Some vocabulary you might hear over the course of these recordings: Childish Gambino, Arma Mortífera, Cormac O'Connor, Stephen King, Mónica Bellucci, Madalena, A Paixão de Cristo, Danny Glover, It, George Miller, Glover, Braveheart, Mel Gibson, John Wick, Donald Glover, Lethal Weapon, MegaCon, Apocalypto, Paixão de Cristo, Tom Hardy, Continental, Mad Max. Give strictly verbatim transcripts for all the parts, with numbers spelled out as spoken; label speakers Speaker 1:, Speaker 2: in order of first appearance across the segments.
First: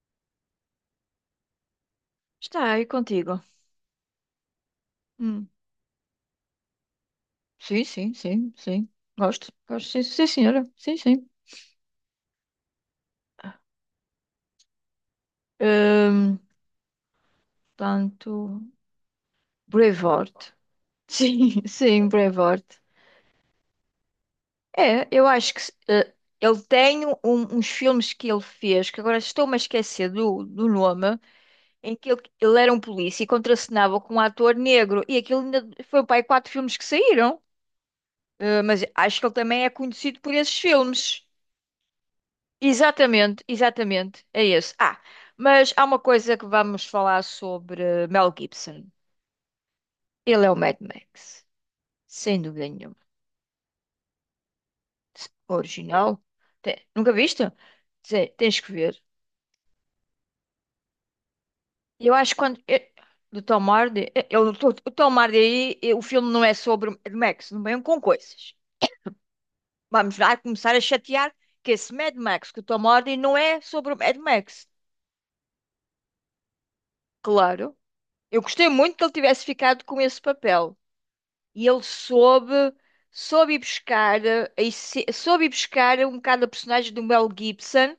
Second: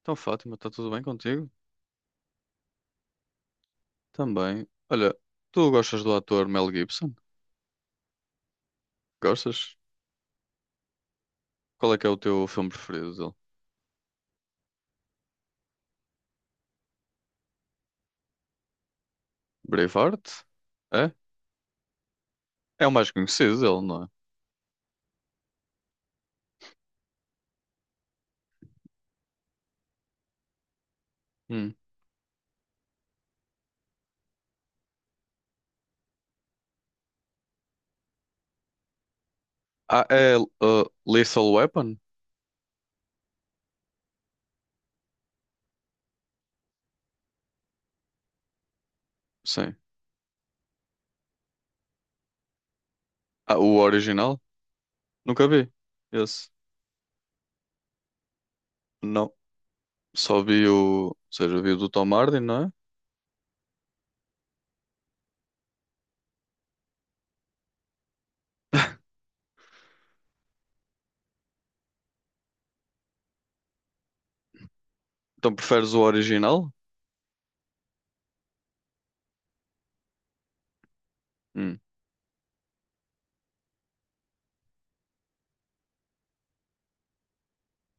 Speaker 1: Então, Fátima, está tudo bem contigo?
Speaker 2: Está aí contigo.
Speaker 1: Também. Olha,
Speaker 2: Hum.
Speaker 1: tu gostas do ator Mel Gibson?
Speaker 2: Sim, sim, sim, sim. Gosto,
Speaker 1: Gostas?
Speaker 2: gosto, sim, sim, senhora. Sim, sim.
Speaker 1: Qual é que é o teu filme preferido dele?
Speaker 2: Hum, tanto.
Speaker 1: Braveheart?
Speaker 2: Brevoort.
Speaker 1: É?
Speaker 2: Sim, sim, Brevoort.
Speaker 1: É o mais conhecido dele, não é?
Speaker 2: É, eu acho que eh, ele tem um- uns filmes que ele fez, que agora estou-me a esquecer do, do nome,
Speaker 1: Hum.
Speaker 2: em que ele, ele era um polícia e contracenava com um ator negro. E aquilo ainda foi para aí quatro filmes que saíram. Eh, mas acho que ele também é
Speaker 1: Ah,
Speaker 2: conhecido por
Speaker 1: é uh,
Speaker 2: esses filmes.
Speaker 1: Lethal Weapon?
Speaker 2: Exatamente, exatamente, é esse. Ah, mas há uma coisa que vamos falar sobre Mel Gibson.
Speaker 1: Sim.
Speaker 2: Ele é o Mad Max, sem dúvida nenhuma.
Speaker 1: Ah, o original? Nunca vi.
Speaker 2: Original.
Speaker 1: Esse?
Speaker 2: Te- Nunca viste? Te- Tens que ver.
Speaker 1: Não. Só vi o, ou seja, vi o do Tom
Speaker 2: Eu acho que
Speaker 1: Hardy,
Speaker 2: quando.
Speaker 1: não é?
Speaker 2: eh, Do Tom Hardy. eh, ele- o o Tom Hardy aí, eh, o filme não é sobre Mad Max, não vem com coisas. Vamos lá começar a chatear que esse Mad Max, que o Tom Hardy não é sobre o Mad Max.
Speaker 1: Então preferes o original?
Speaker 2: Claro. Eu gostei muito que ele tivesse ficado com esse papel. E
Speaker 1: Hum.
Speaker 2: ele soube, soube ir buscar, eh, a esse- soube ir buscar um bocado a personagem do Mel Gibson.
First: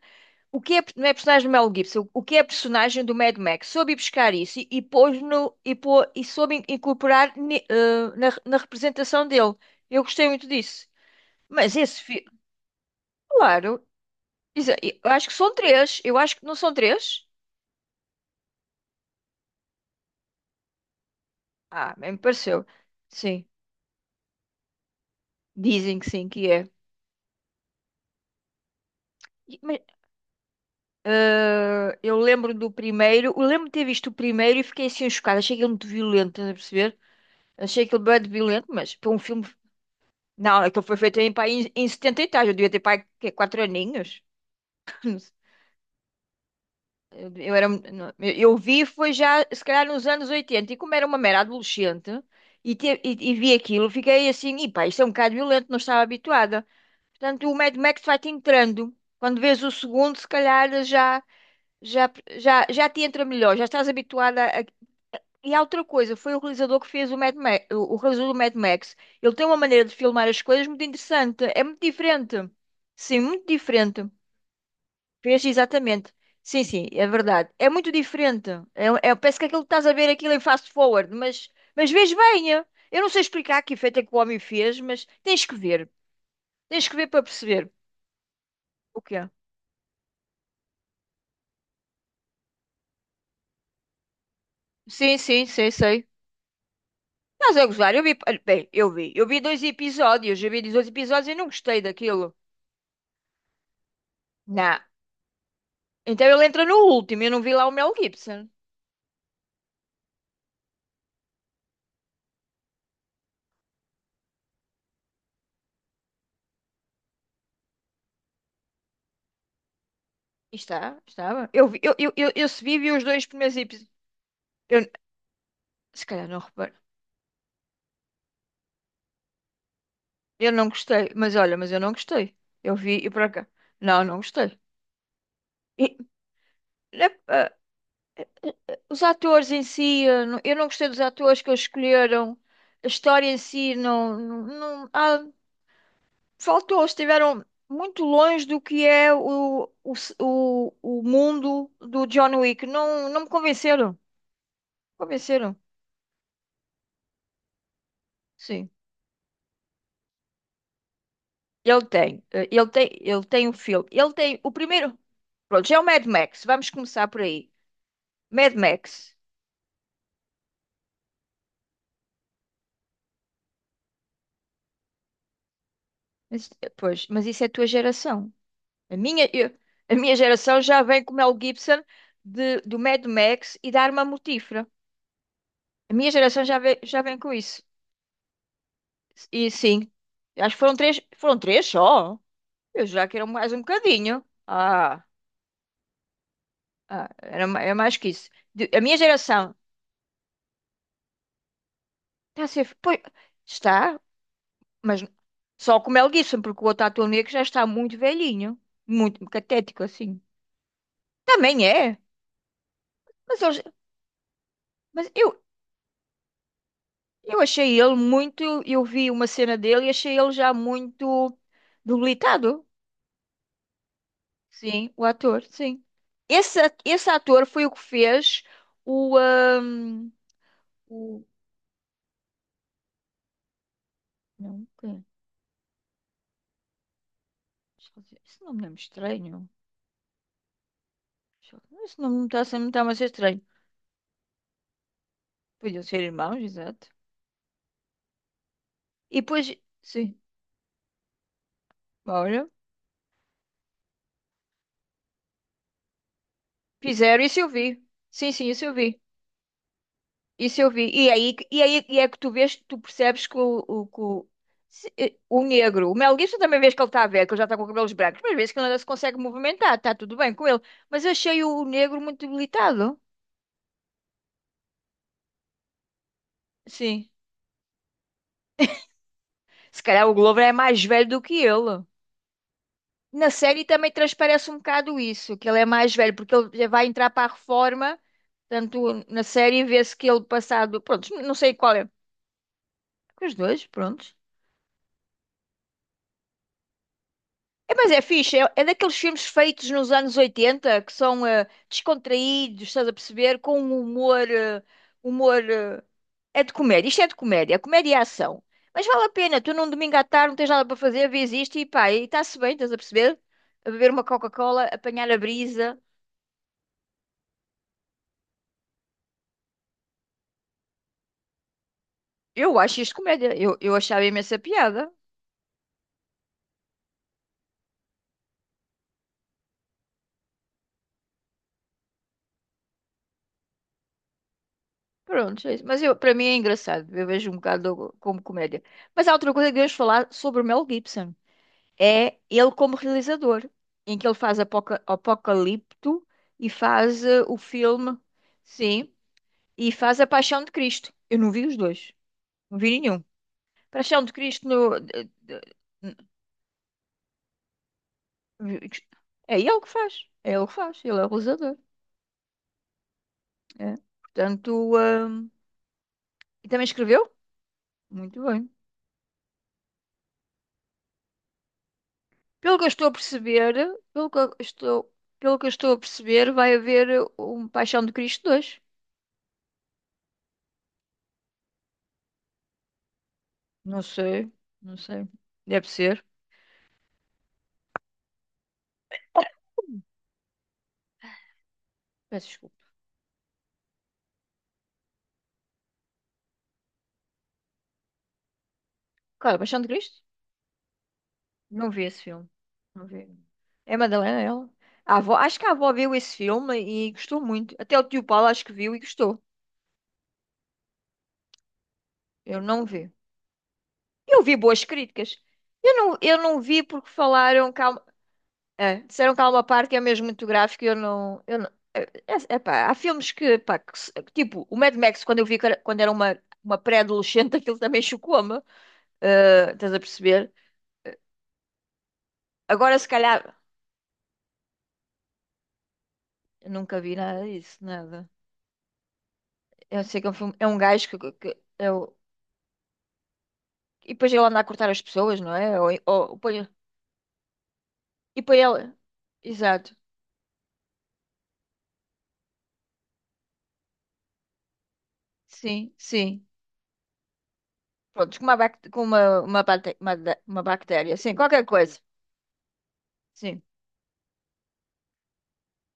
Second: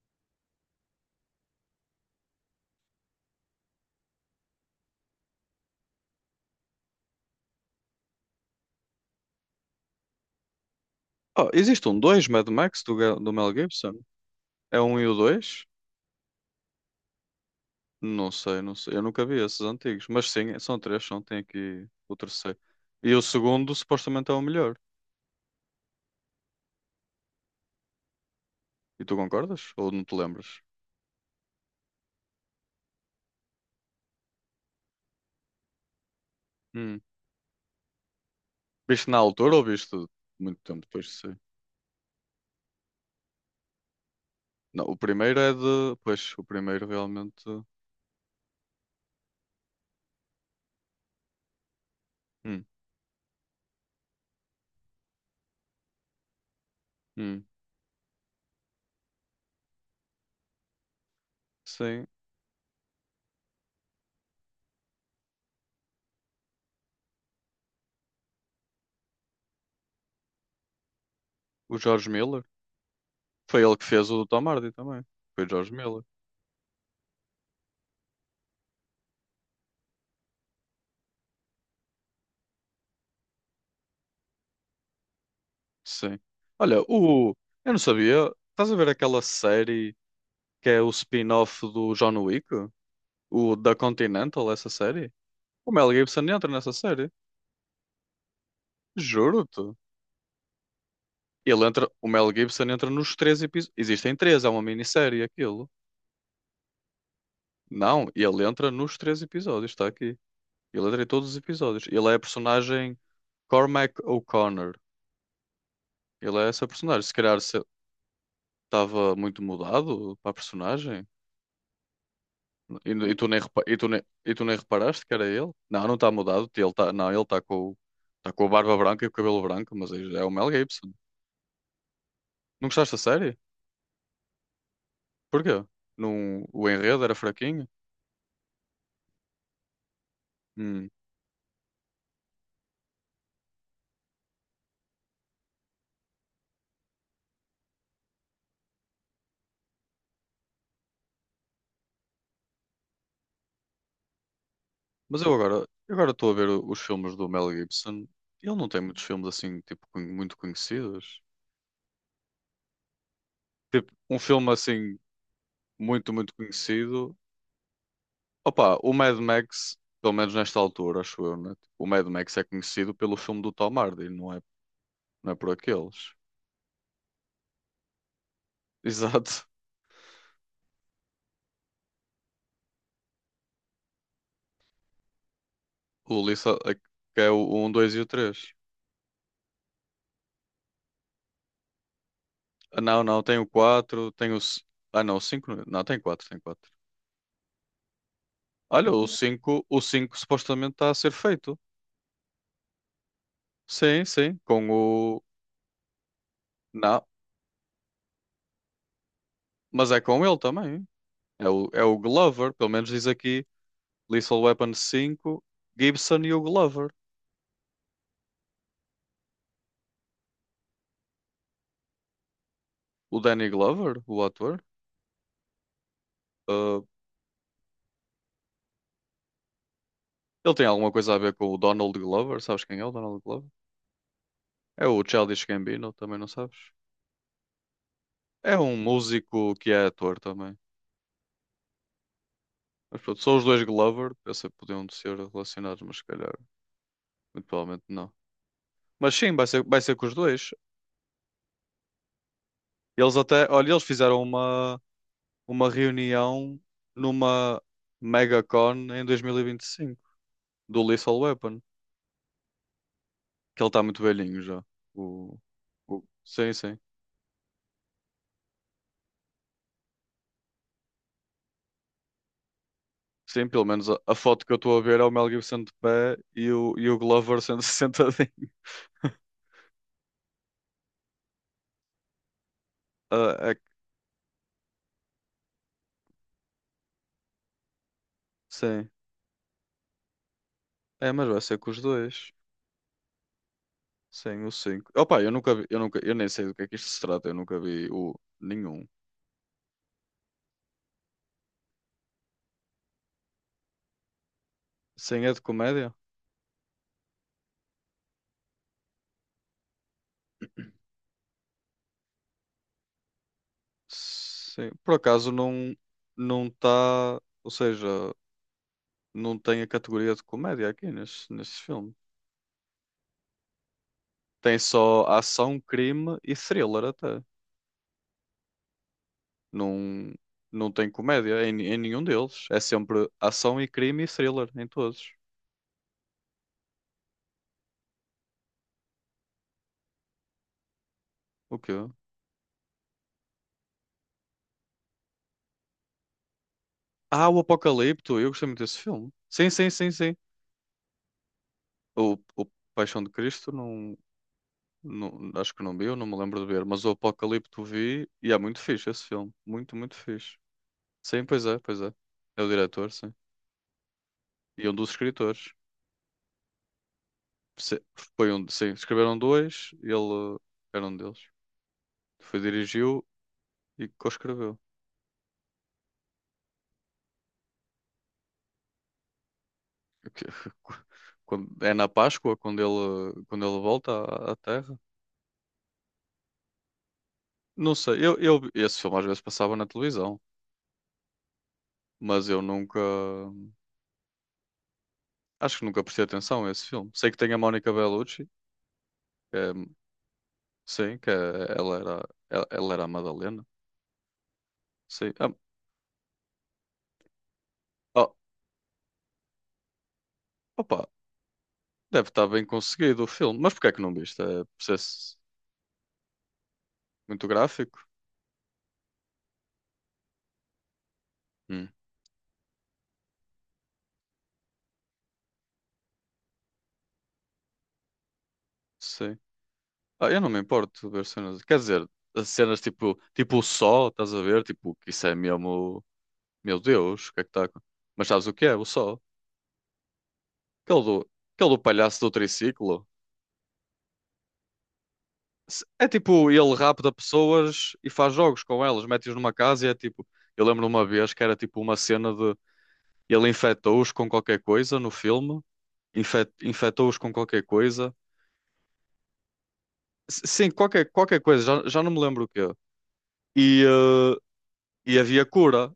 Speaker 2: O que é, não é personagem do Mel Gibson, o que é a personagem do Mad Max? Soube ir buscar isso e, e pôs no, e, pô, e soube in- incorporar ni- eh, na, na representação dele. Eu gostei muito disso.
Speaker 1: Oh,
Speaker 2: Mas
Speaker 1: existe um
Speaker 2: esse filme,
Speaker 1: dois Mad Max do, Ga- do Mel
Speaker 2: claro,
Speaker 1: Gibson?
Speaker 2: isso-
Speaker 1: É um e
Speaker 2: eu
Speaker 1: o
Speaker 2: acho que são
Speaker 1: dois?
Speaker 2: três. Eu acho que não são três.
Speaker 1: Não sei, não sei. Eu nunca vi esses antigos. Mas sim, são três, são. Tem aqui
Speaker 2: Ah, bem
Speaker 1: o
Speaker 2: me
Speaker 1: terceiro.
Speaker 2: pareceu.
Speaker 1: E o
Speaker 2: Sim,
Speaker 1: segundo supostamente é o melhor.
Speaker 2: dizem que sim, que
Speaker 1: E tu concordas?
Speaker 2: é.
Speaker 1: Ou não te lembras?
Speaker 2: Ah, eu lembro do primeiro, eu lembro de ter visto o primeiro e fiquei assim chocada. Achei aquilo muito violento, estás a perceber?
Speaker 1: Hum.
Speaker 2: Achei aquilo bem violento, mas
Speaker 1: Viste
Speaker 2: para
Speaker 1: na
Speaker 2: um filme.
Speaker 1: altura ou viste
Speaker 2: Não,
Speaker 1: muito tempo
Speaker 2: aquilo foi
Speaker 1: depois de
Speaker 2: feito em,
Speaker 1: sair?
Speaker 2: pá, em, em setenta e tal. Eu devia ter pai quê, quatro aninhos.
Speaker 1: Não, o primeiro é de. Pois, o primeiro
Speaker 2: Eu
Speaker 1: realmente.
Speaker 2: eu era, não, eu eu vi foi já, se calhar, nos anos oitenta. E como era uma mera adolescente
Speaker 1: Hum,
Speaker 2: e, te- e, e vi aquilo, fiquei assim: e pá, isto é um bocado violento, não estava habituada.
Speaker 1: hum.
Speaker 2: Portanto, o Mad Max vai-te entrando. Quando vês o segundo, se calhar já
Speaker 1: Sim.
Speaker 2: já, já, já te entra melhor, já estás habituada. E há outra coisa, foi o realizador que fez o Mad Max, o o realizador do Mad Max. Ele tem uma maneira de filmar as coisas muito interessante. É
Speaker 1: O
Speaker 2: muito
Speaker 1: George
Speaker 2: diferente.
Speaker 1: Miller.
Speaker 2: Sim, muito
Speaker 1: Foi ele que
Speaker 2: diferente.
Speaker 1: fez o do Tom Hardy também. Foi
Speaker 2: Fez
Speaker 1: o George Miller.
Speaker 2: exatamente. Sim, sim, é verdade. É muito diferente. É, é- parece que aquilo que estás a ver aquilo em fast forward, mas, mas vês bem. É? Eu não sei explicar que efeito é que o homem fez, mas tens que ver.
Speaker 1: Sim. Olha,
Speaker 2: Tens que ver para
Speaker 1: o.
Speaker 2: perceber
Speaker 1: Eu não sabia. Estás a ver
Speaker 2: o que
Speaker 1: aquela
Speaker 2: é.
Speaker 1: série que é o spin-off do John Wick? O da Continental, essa série?
Speaker 2: Sim, sim,
Speaker 1: O
Speaker 2: sei,
Speaker 1: Mel
Speaker 2: sei.
Speaker 1: Gibson entra nessa série.
Speaker 2: Estás a gozar? Eu vi, olha, bem, eu vi. Eu vi dois
Speaker 1: Juro-te.
Speaker 2: episódios, eu vi dois episódios e não
Speaker 1: Ele
Speaker 2: gostei
Speaker 1: entra, o Mel
Speaker 2: daquilo.
Speaker 1: Gibson entra nos três episódios. Existem três, é uma
Speaker 2: Não.
Speaker 1: minissérie aquilo.
Speaker 2: Então ele entra no último, eu não vi lá o Mel
Speaker 1: Não, ele
Speaker 2: Gibson.
Speaker 1: entra nos três episódios, está aqui. Ele entra em todos os episódios. Ele é a personagem Cormac O'Connor. Ele é essa personagem. Se calhar estava muito mudado para a
Speaker 2: E Está,
Speaker 1: personagem.
Speaker 2: estava. Eu vi, eu, eu, eu, eu se vi, vi
Speaker 1: E,
Speaker 2: os
Speaker 1: e tu
Speaker 2: dois
Speaker 1: nem,
Speaker 2: primeiros
Speaker 1: repa- e, tu
Speaker 2: episódios.
Speaker 1: nem, e tu nem
Speaker 2: Eu,
Speaker 1: reparaste que era ele? Não, não
Speaker 2: se
Speaker 1: está
Speaker 2: calhar não
Speaker 1: mudado. Ele
Speaker 2: reparo.
Speaker 1: tá, não, ele está com, tá com a barba branca e o cabelo branco, mas é é o Mel
Speaker 2: Eu não
Speaker 1: Gibson.
Speaker 2: gostei, mas olha, mas eu não gostei.
Speaker 1: Não
Speaker 2: Eu
Speaker 1: gostaste
Speaker 2: vi
Speaker 1: da
Speaker 2: e por
Speaker 1: série?
Speaker 2: cá, não, não gostei.
Speaker 1: Porquê?
Speaker 2: E,
Speaker 1: Não, o enredo
Speaker 2: né,
Speaker 1: era
Speaker 2: ah,
Speaker 1: fraquinho?
Speaker 2: os atores em si, eu não, eu não gostei
Speaker 1: Hum.
Speaker 2: dos atores que eles escolheram. A história em si não, não, não-, ah, faltou, estiveram muito longe do que é o, o, o, o mundo do John Wick. Não, não me convenceram.
Speaker 1: Mas eu
Speaker 2: Convenceram.
Speaker 1: agora, eu agora estou a ver o- os filmes do Mel Gibson. Ele não
Speaker 2: Sim.
Speaker 1: tem muitos filmes assim, tipo, con- muito conhecidos.
Speaker 2: Ele tem, eh, ele tem, ele tem um filme,
Speaker 1: Tipo,
Speaker 2: ele
Speaker 1: um
Speaker 2: tem
Speaker 1: filme
Speaker 2: o
Speaker 1: assim,
Speaker 2: primeiro. Pronto, já é o Mad
Speaker 1: muito, muito
Speaker 2: Max, vamos começar
Speaker 1: conhecido.
Speaker 2: por aí. Mad
Speaker 1: Opa, o
Speaker 2: Max.
Speaker 1: Mad Max, pelo menos nesta altura, acho eu, né? O Mad Max é conhecido pelo filme do Tom Hardy, não é, não é por aqueles.
Speaker 2: Mas, eh, pois, mas isso é a tua geração. A minha,
Speaker 1: Exato.
Speaker 2: eu- a minha geração já vem com o Mel Gibson de, do Mad Max e da Arma Mortífera. A minha
Speaker 1: O
Speaker 2: geração
Speaker 1: Lisa,
Speaker 2: já vem, já vem
Speaker 1: que é
Speaker 2: com
Speaker 1: o
Speaker 2: isso.
Speaker 1: um, dois e o três.
Speaker 2: E sim, acho que foram três, foram três só.
Speaker 1: Ah,
Speaker 2: Eu
Speaker 1: não,
Speaker 2: já que
Speaker 1: não,
Speaker 2: era
Speaker 1: tem o
Speaker 2: mais um
Speaker 1: quatro,
Speaker 2: bocadinho.
Speaker 1: tem o. c- ah,
Speaker 2: Ah,
Speaker 1: não, o cinco. Não, tem quatro tem quatro.
Speaker 2: ah, era, ma- era mais que isso. De- a
Speaker 1: Olha,
Speaker 2: minha
Speaker 1: o
Speaker 2: geração
Speaker 1: cinco, o cinco supostamente está a ser feito.
Speaker 2: está a ser. Pois, está.
Speaker 1: Sim, sim, com
Speaker 2: Mas
Speaker 1: o.
Speaker 2: só com o Mel Gibson, porque o outro
Speaker 1: Não,
Speaker 2: ator negro já está muito velhinho, muito catético
Speaker 1: mas é
Speaker 2: assim.
Speaker 1: com ele também. É
Speaker 2: Também
Speaker 1: o, é o
Speaker 2: é,
Speaker 1: Glover, pelo menos diz
Speaker 2: mas,
Speaker 1: aqui
Speaker 2: eu,
Speaker 1: Lethal Weapon
Speaker 2: mas eu,
Speaker 1: cinco, Gibson e o Glover.
Speaker 2: eu achei ele muito. Eu vi uma cena dele e achei ele já muito debilitado.
Speaker 1: O Danny Glover, o ator.
Speaker 2: Sim, o ator, sim. Esse, a-
Speaker 1: ah,
Speaker 2: esse ator foi o que fez o. ahm,
Speaker 1: ele tem alguma coisa a
Speaker 2: o
Speaker 1: ver com o Donald Glover? Sabes quem é o Donald Glover?
Speaker 2: não,
Speaker 1: É o
Speaker 2: quem?
Speaker 1: Childish Gambino, também não sabes?
Speaker 2: Deixa eu ver. Esse
Speaker 1: É
Speaker 2: nome não é
Speaker 1: um
Speaker 2: estranho.
Speaker 1: músico que é ator também.
Speaker 2: Deixa eu ver. Esse nome não está a ser- não está
Speaker 1: Mas
Speaker 2: mais
Speaker 1: pronto, são
Speaker 2: estranho.
Speaker 1: os dois Glover, pensei que podiam ser relacionados,
Speaker 2: Podiam
Speaker 1: mas
Speaker 2: ser
Speaker 1: se calhar,
Speaker 2: irmãos, exato.
Speaker 1: muito provavelmente não. Mas
Speaker 2: E
Speaker 1: sim, vai
Speaker 2: depois,
Speaker 1: ser, vai ser com os
Speaker 2: sim,
Speaker 1: dois. Eles até, olha, eles fizeram uma, uma, reunião
Speaker 2: fizeram, isso eu
Speaker 1: numa
Speaker 2: vi. Sim, sim, isso eu
Speaker 1: MegaCon
Speaker 2: vi.
Speaker 1: em dois mil e vinte e cinco
Speaker 2: Isso eu
Speaker 1: do
Speaker 2: vi. E
Speaker 1: Lethal
Speaker 2: aí,
Speaker 1: Weapon,
Speaker 2: e aí e é que tu vês, tu percebes que o,
Speaker 1: que ele está
Speaker 2: o,
Speaker 1: muito
Speaker 2: que o,
Speaker 1: velhinho já.
Speaker 2: se- eh,
Speaker 1: O,
Speaker 2: o negro, o
Speaker 1: o-
Speaker 2: Mel Gibson
Speaker 1: sim,
Speaker 2: também vês
Speaker 1: sim.
Speaker 2: que ele está a ver, que ele já está com cabelos brancos, mas vês que ele ainda se consegue movimentar, está tudo bem com ele. Mas achei o, o negro muito debilitado.
Speaker 1: Sim, pelo menos a, a foto que eu estou a ver é o Mel Gibson de pé e o, e o
Speaker 2: Sim.
Speaker 1: Glover sendo sentadinho.
Speaker 2: Se calhar o Glover é mais velho do que ele. Na
Speaker 1: Ah, é
Speaker 2: série
Speaker 1: que-
Speaker 2: também transparece um bocado isso, que ele é mais velho, porque ele já vai entrar para a reforma,
Speaker 1: sim.
Speaker 2: tanto na série vê-se que ele passado, pronto,
Speaker 1: É, mas
Speaker 2: não
Speaker 1: vai
Speaker 2: sei
Speaker 1: ser com
Speaker 2: qual
Speaker 1: os
Speaker 2: é,
Speaker 1: dois.
Speaker 2: os dois, pronto.
Speaker 1: Sim, o cinco. Opa, eu nunca vi, eu nunca, eu nem sei do que é que isto se trata, eu nunca
Speaker 2: É,
Speaker 1: vi
Speaker 2: mas é
Speaker 1: o
Speaker 2: fixe, é, é
Speaker 1: nenhum.
Speaker 2: daqueles filmes feitos nos anos oitenta que são eh, descontraídos, estás a perceber? Com um humor. eh,
Speaker 1: Sim, é de
Speaker 2: humor. eh,
Speaker 1: comédia?
Speaker 2: é de comédia, isto é de comédia, comédia é ação. Mas vale a pena, tu num domingo à tarde não tens nada para fazer, vês isto e pá, e está-se bem, estás a perceber? A beber uma Coca-Cola,
Speaker 1: Sim, por
Speaker 2: apanhar a
Speaker 1: acaso não
Speaker 2: brisa.
Speaker 1: não está, ou seja, não tem a categoria de comédia aqui neste, neste, filme.
Speaker 2: Eu acho isto comédia, eu, eu achava imensa
Speaker 1: Tem
Speaker 2: piada.
Speaker 1: só ação, crime e thriller até. Não não tem comédia em, em nenhum deles. É sempre ação e crime e thriller em todos.
Speaker 2: Pronto, é isso. Mas eu, para mim é engraçado, eu vejo um bocado como comédia. Mas há outra coisa que devemos falar sobre o Mel Gibson.
Speaker 1: O quê?
Speaker 2: É ele como realizador, em que ele faz Apoca- Apocalipto e faz eh,
Speaker 1: Ah,
Speaker 2: o
Speaker 1: o
Speaker 2: filme,
Speaker 1: Apocalipto, eu gostei muito desse
Speaker 2: sim,
Speaker 1: filme. Sim, sim,
Speaker 2: e
Speaker 1: sim,
Speaker 2: faz A
Speaker 1: sim.
Speaker 2: Paixão de Cristo. Eu não vi os dois,
Speaker 1: O, o
Speaker 2: não vi
Speaker 1: Paixão
Speaker 2: nenhum.
Speaker 1: de Cristo não,
Speaker 2: Paixão de Cristo no, de-
Speaker 1: não
Speaker 2: de-
Speaker 1: acho que não vi,
Speaker 2: n-
Speaker 1: eu não me lembro de ver, mas o Apocalipto vi e é muito fixe esse filme,
Speaker 2: é ele que
Speaker 1: muito, muito
Speaker 2: faz, é
Speaker 1: fixe.
Speaker 2: ele que faz, ele é o
Speaker 1: Sim, pois é,
Speaker 2: realizador.
Speaker 1: pois é. É o diretor, sim.
Speaker 2: É.
Speaker 1: E
Speaker 2: Portanto,
Speaker 1: um dos
Speaker 2: hum,
Speaker 1: escritores.
Speaker 2: e também escreveu?
Speaker 1: Se-
Speaker 2: Muito
Speaker 1: Foi um,
Speaker 2: bem.
Speaker 1: sim, escreveram dois, ele uh, era um deles. Foi,
Speaker 2: Pelo que eu estou
Speaker 1: dirigiu
Speaker 2: a perceber,
Speaker 1: e
Speaker 2: pelo que eu
Speaker 1: co-escreveu.
Speaker 2: estou, pelo que eu estou a perceber, vai haver um Paixão de Cristo dois.
Speaker 1: Que- quando- É na Páscoa, quando ele, quando ele,
Speaker 2: Não
Speaker 1: volta à,
Speaker 2: sei,
Speaker 1: à Terra.
Speaker 2: não sei. Deve ser.
Speaker 1: Não sei, eu, eu, esse filme às vezes passava na televisão,
Speaker 2: Peço
Speaker 1: mas eu
Speaker 2: desculpa.
Speaker 1: nunca, acho que nunca prestei atenção a esse filme. Sei que tem a Mónica Bellucci,
Speaker 2: Claro,
Speaker 1: que
Speaker 2: é?
Speaker 1: é-
Speaker 2: Paixão de Cristo?
Speaker 1: sim, que é-
Speaker 2: Não
Speaker 1: ela
Speaker 2: vi esse
Speaker 1: era,
Speaker 2: filme.
Speaker 1: ela, ela era
Speaker 2: Não
Speaker 1: a
Speaker 2: vi.
Speaker 1: Madalena.
Speaker 2: É a Madalena, é ela? A
Speaker 1: Sim.
Speaker 2: avó,
Speaker 1: Ah,
Speaker 2: acho que a avó viu esse filme e gostou muito. Até o tio
Speaker 1: oh,
Speaker 2: Paulo acho que viu e gostou.
Speaker 1: opa, deve estar
Speaker 2: Eu
Speaker 1: bem
Speaker 2: não vi.
Speaker 1: conseguido o filme. Mas porquê é que não viste?
Speaker 2: Eu vi
Speaker 1: É
Speaker 2: boas
Speaker 1: processo
Speaker 2: críticas. Eu não, eu não vi porque
Speaker 1: muito
Speaker 2: falaram que há,
Speaker 1: gráfico?
Speaker 2: uma- é, disseram que há uma parte que é mesmo muito gráfica e eu não... Eu não
Speaker 1: Hum,
Speaker 2: é, é, é pá, há filmes que, pá, que se- que tipo, o Mad Max, quando eu vi que era- quando era uma, uma, pré-adolescente, aquilo também chocou-me.
Speaker 1: sei.
Speaker 2: Eh, estás a
Speaker 1: Ah, eu não
Speaker 2: perceber?
Speaker 1: me importo de ver cenas. Quer dizer, as cenas
Speaker 2: Agora, se
Speaker 1: tipo,
Speaker 2: calhar...
Speaker 1: tipo o Sol, estás a ver? Tipo, que isso é mesmo.
Speaker 2: Eu
Speaker 1: Meu
Speaker 2: nunca vi
Speaker 1: Deus, o que
Speaker 2: nada
Speaker 1: é que está.
Speaker 2: disso,
Speaker 1: Mas
Speaker 2: nada.
Speaker 1: sabes o que é? O Sol.
Speaker 2: Eu sei que é um filme, é um
Speaker 1: Aquele
Speaker 2: gajo que,
Speaker 1: do,
Speaker 2: que, que
Speaker 1: aquele do
Speaker 2: é o-
Speaker 1: palhaço do triciclo.
Speaker 2: e depois ele anda a cortar as pessoas, não é?
Speaker 1: Se-
Speaker 2: Ou,
Speaker 1: É
Speaker 2: ou,
Speaker 1: tipo,
Speaker 2: põe-
Speaker 1: ele rapta pessoas e faz
Speaker 2: e põe
Speaker 1: jogos com
Speaker 2: ele.
Speaker 1: elas, mete-os numa casa e é
Speaker 2: Exato.
Speaker 1: tipo. Eu lembro uma vez que era tipo uma cena de. Ele infectou-os com qualquer coisa no filme,
Speaker 2: Sim, sim.
Speaker 1: infec- infectou-os com qualquer coisa.
Speaker 2: Pronto, com uma, bac- com uma, uma, bate- uma, da-
Speaker 1: S-
Speaker 2: uma
Speaker 1: Sim, qualquer,
Speaker 2: bactéria. Sim,
Speaker 1: qualquer coisa,
Speaker 2: qualquer
Speaker 1: já,
Speaker 2: coisa.
Speaker 1: já não me lembro o quê.
Speaker 2: Sim,
Speaker 1: E, eh, e havia cura,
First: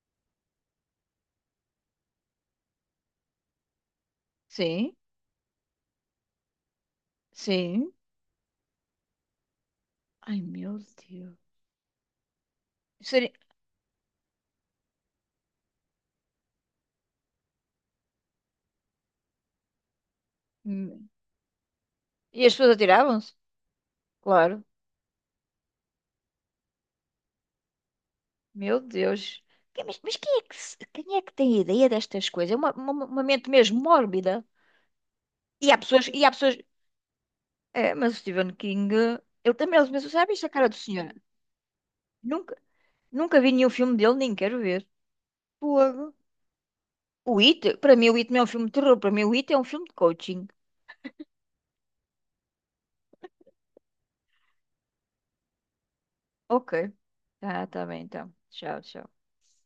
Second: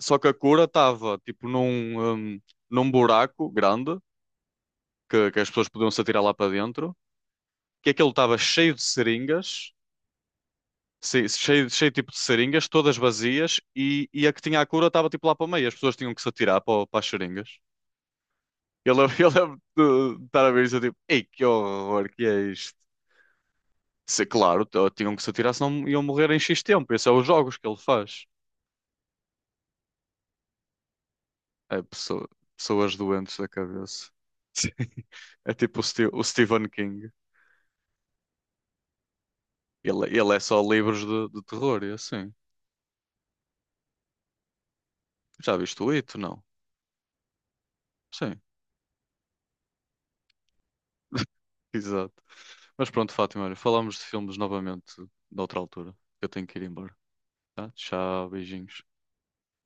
Speaker 1: só que a cura estava tipo num, hum, num buraco grande
Speaker 2: sim,
Speaker 1: que, que as pessoas podiam se atirar lá para dentro, que
Speaker 2: sim.
Speaker 1: aquilo estava cheio de seringas,
Speaker 2: Ai, meu
Speaker 1: se-
Speaker 2: Deus.
Speaker 1: cheio, cheio tipo de seringas, todas
Speaker 2: Seria-
Speaker 1: vazias, e, e a que tinha a cura estava tipo lá para o meio, as pessoas tinham que se atirar para, o- para as seringas. Eu lembro, eu lembro de de estar a ver isso, eu tipo,
Speaker 2: Hum.
Speaker 1: ei, que horror, que
Speaker 2: E
Speaker 1: é
Speaker 2: as pessoas
Speaker 1: isto?
Speaker 2: atiravam-se?
Speaker 1: Se,
Speaker 2: Claro.
Speaker 1: claro, t- tinham que se atirar, senão iam morrer em X tempo, esses são os jogos que ele faz.
Speaker 2: Meu Deus. Que- Mas, mas quem é que, se- quem é que tem
Speaker 1: É
Speaker 2: ideia destas
Speaker 1: pessoa-
Speaker 2: coisas? É uma,
Speaker 1: pessoas
Speaker 2: uma, uma
Speaker 1: doentes da
Speaker 2: mente mesmo
Speaker 1: cabeça.
Speaker 2: mórbida.
Speaker 1: É
Speaker 2: E há
Speaker 1: tipo o,
Speaker 2: pessoas,
Speaker 1: Ste-
Speaker 2: e
Speaker 1: o
Speaker 2: há pessoas.
Speaker 1: Stephen King.
Speaker 2: É, mas o Stephen King, ele também, ele
Speaker 1: Ele,
Speaker 2: mesmo, já
Speaker 1: ele é
Speaker 2: viste a
Speaker 1: só
Speaker 2: cara do
Speaker 1: livros
Speaker 2: senhor?
Speaker 1: de, de terror e é assim.
Speaker 2: Nunca, nunca vi nenhum filme dele, nem quero ver.
Speaker 1: Já viste o
Speaker 2: Fogo.
Speaker 1: It? Não.
Speaker 2: O It, para mim o It não
Speaker 1: Sim,
Speaker 2: é um filme de terror, para mim o It é um filme de coaching.
Speaker 1: exato. Mas pronto, Fátima, olha, falamos de filmes novamente noutra altura. Eu tenho que ir
Speaker 2: Ok.
Speaker 1: embora.
Speaker 2: Tá,
Speaker 1: Tá?
Speaker 2: tá bem,
Speaker 1: Tchau,
Speaker 2: então. Tchau,
Speaker 1: beijinhos.
Speaker 2: tchau.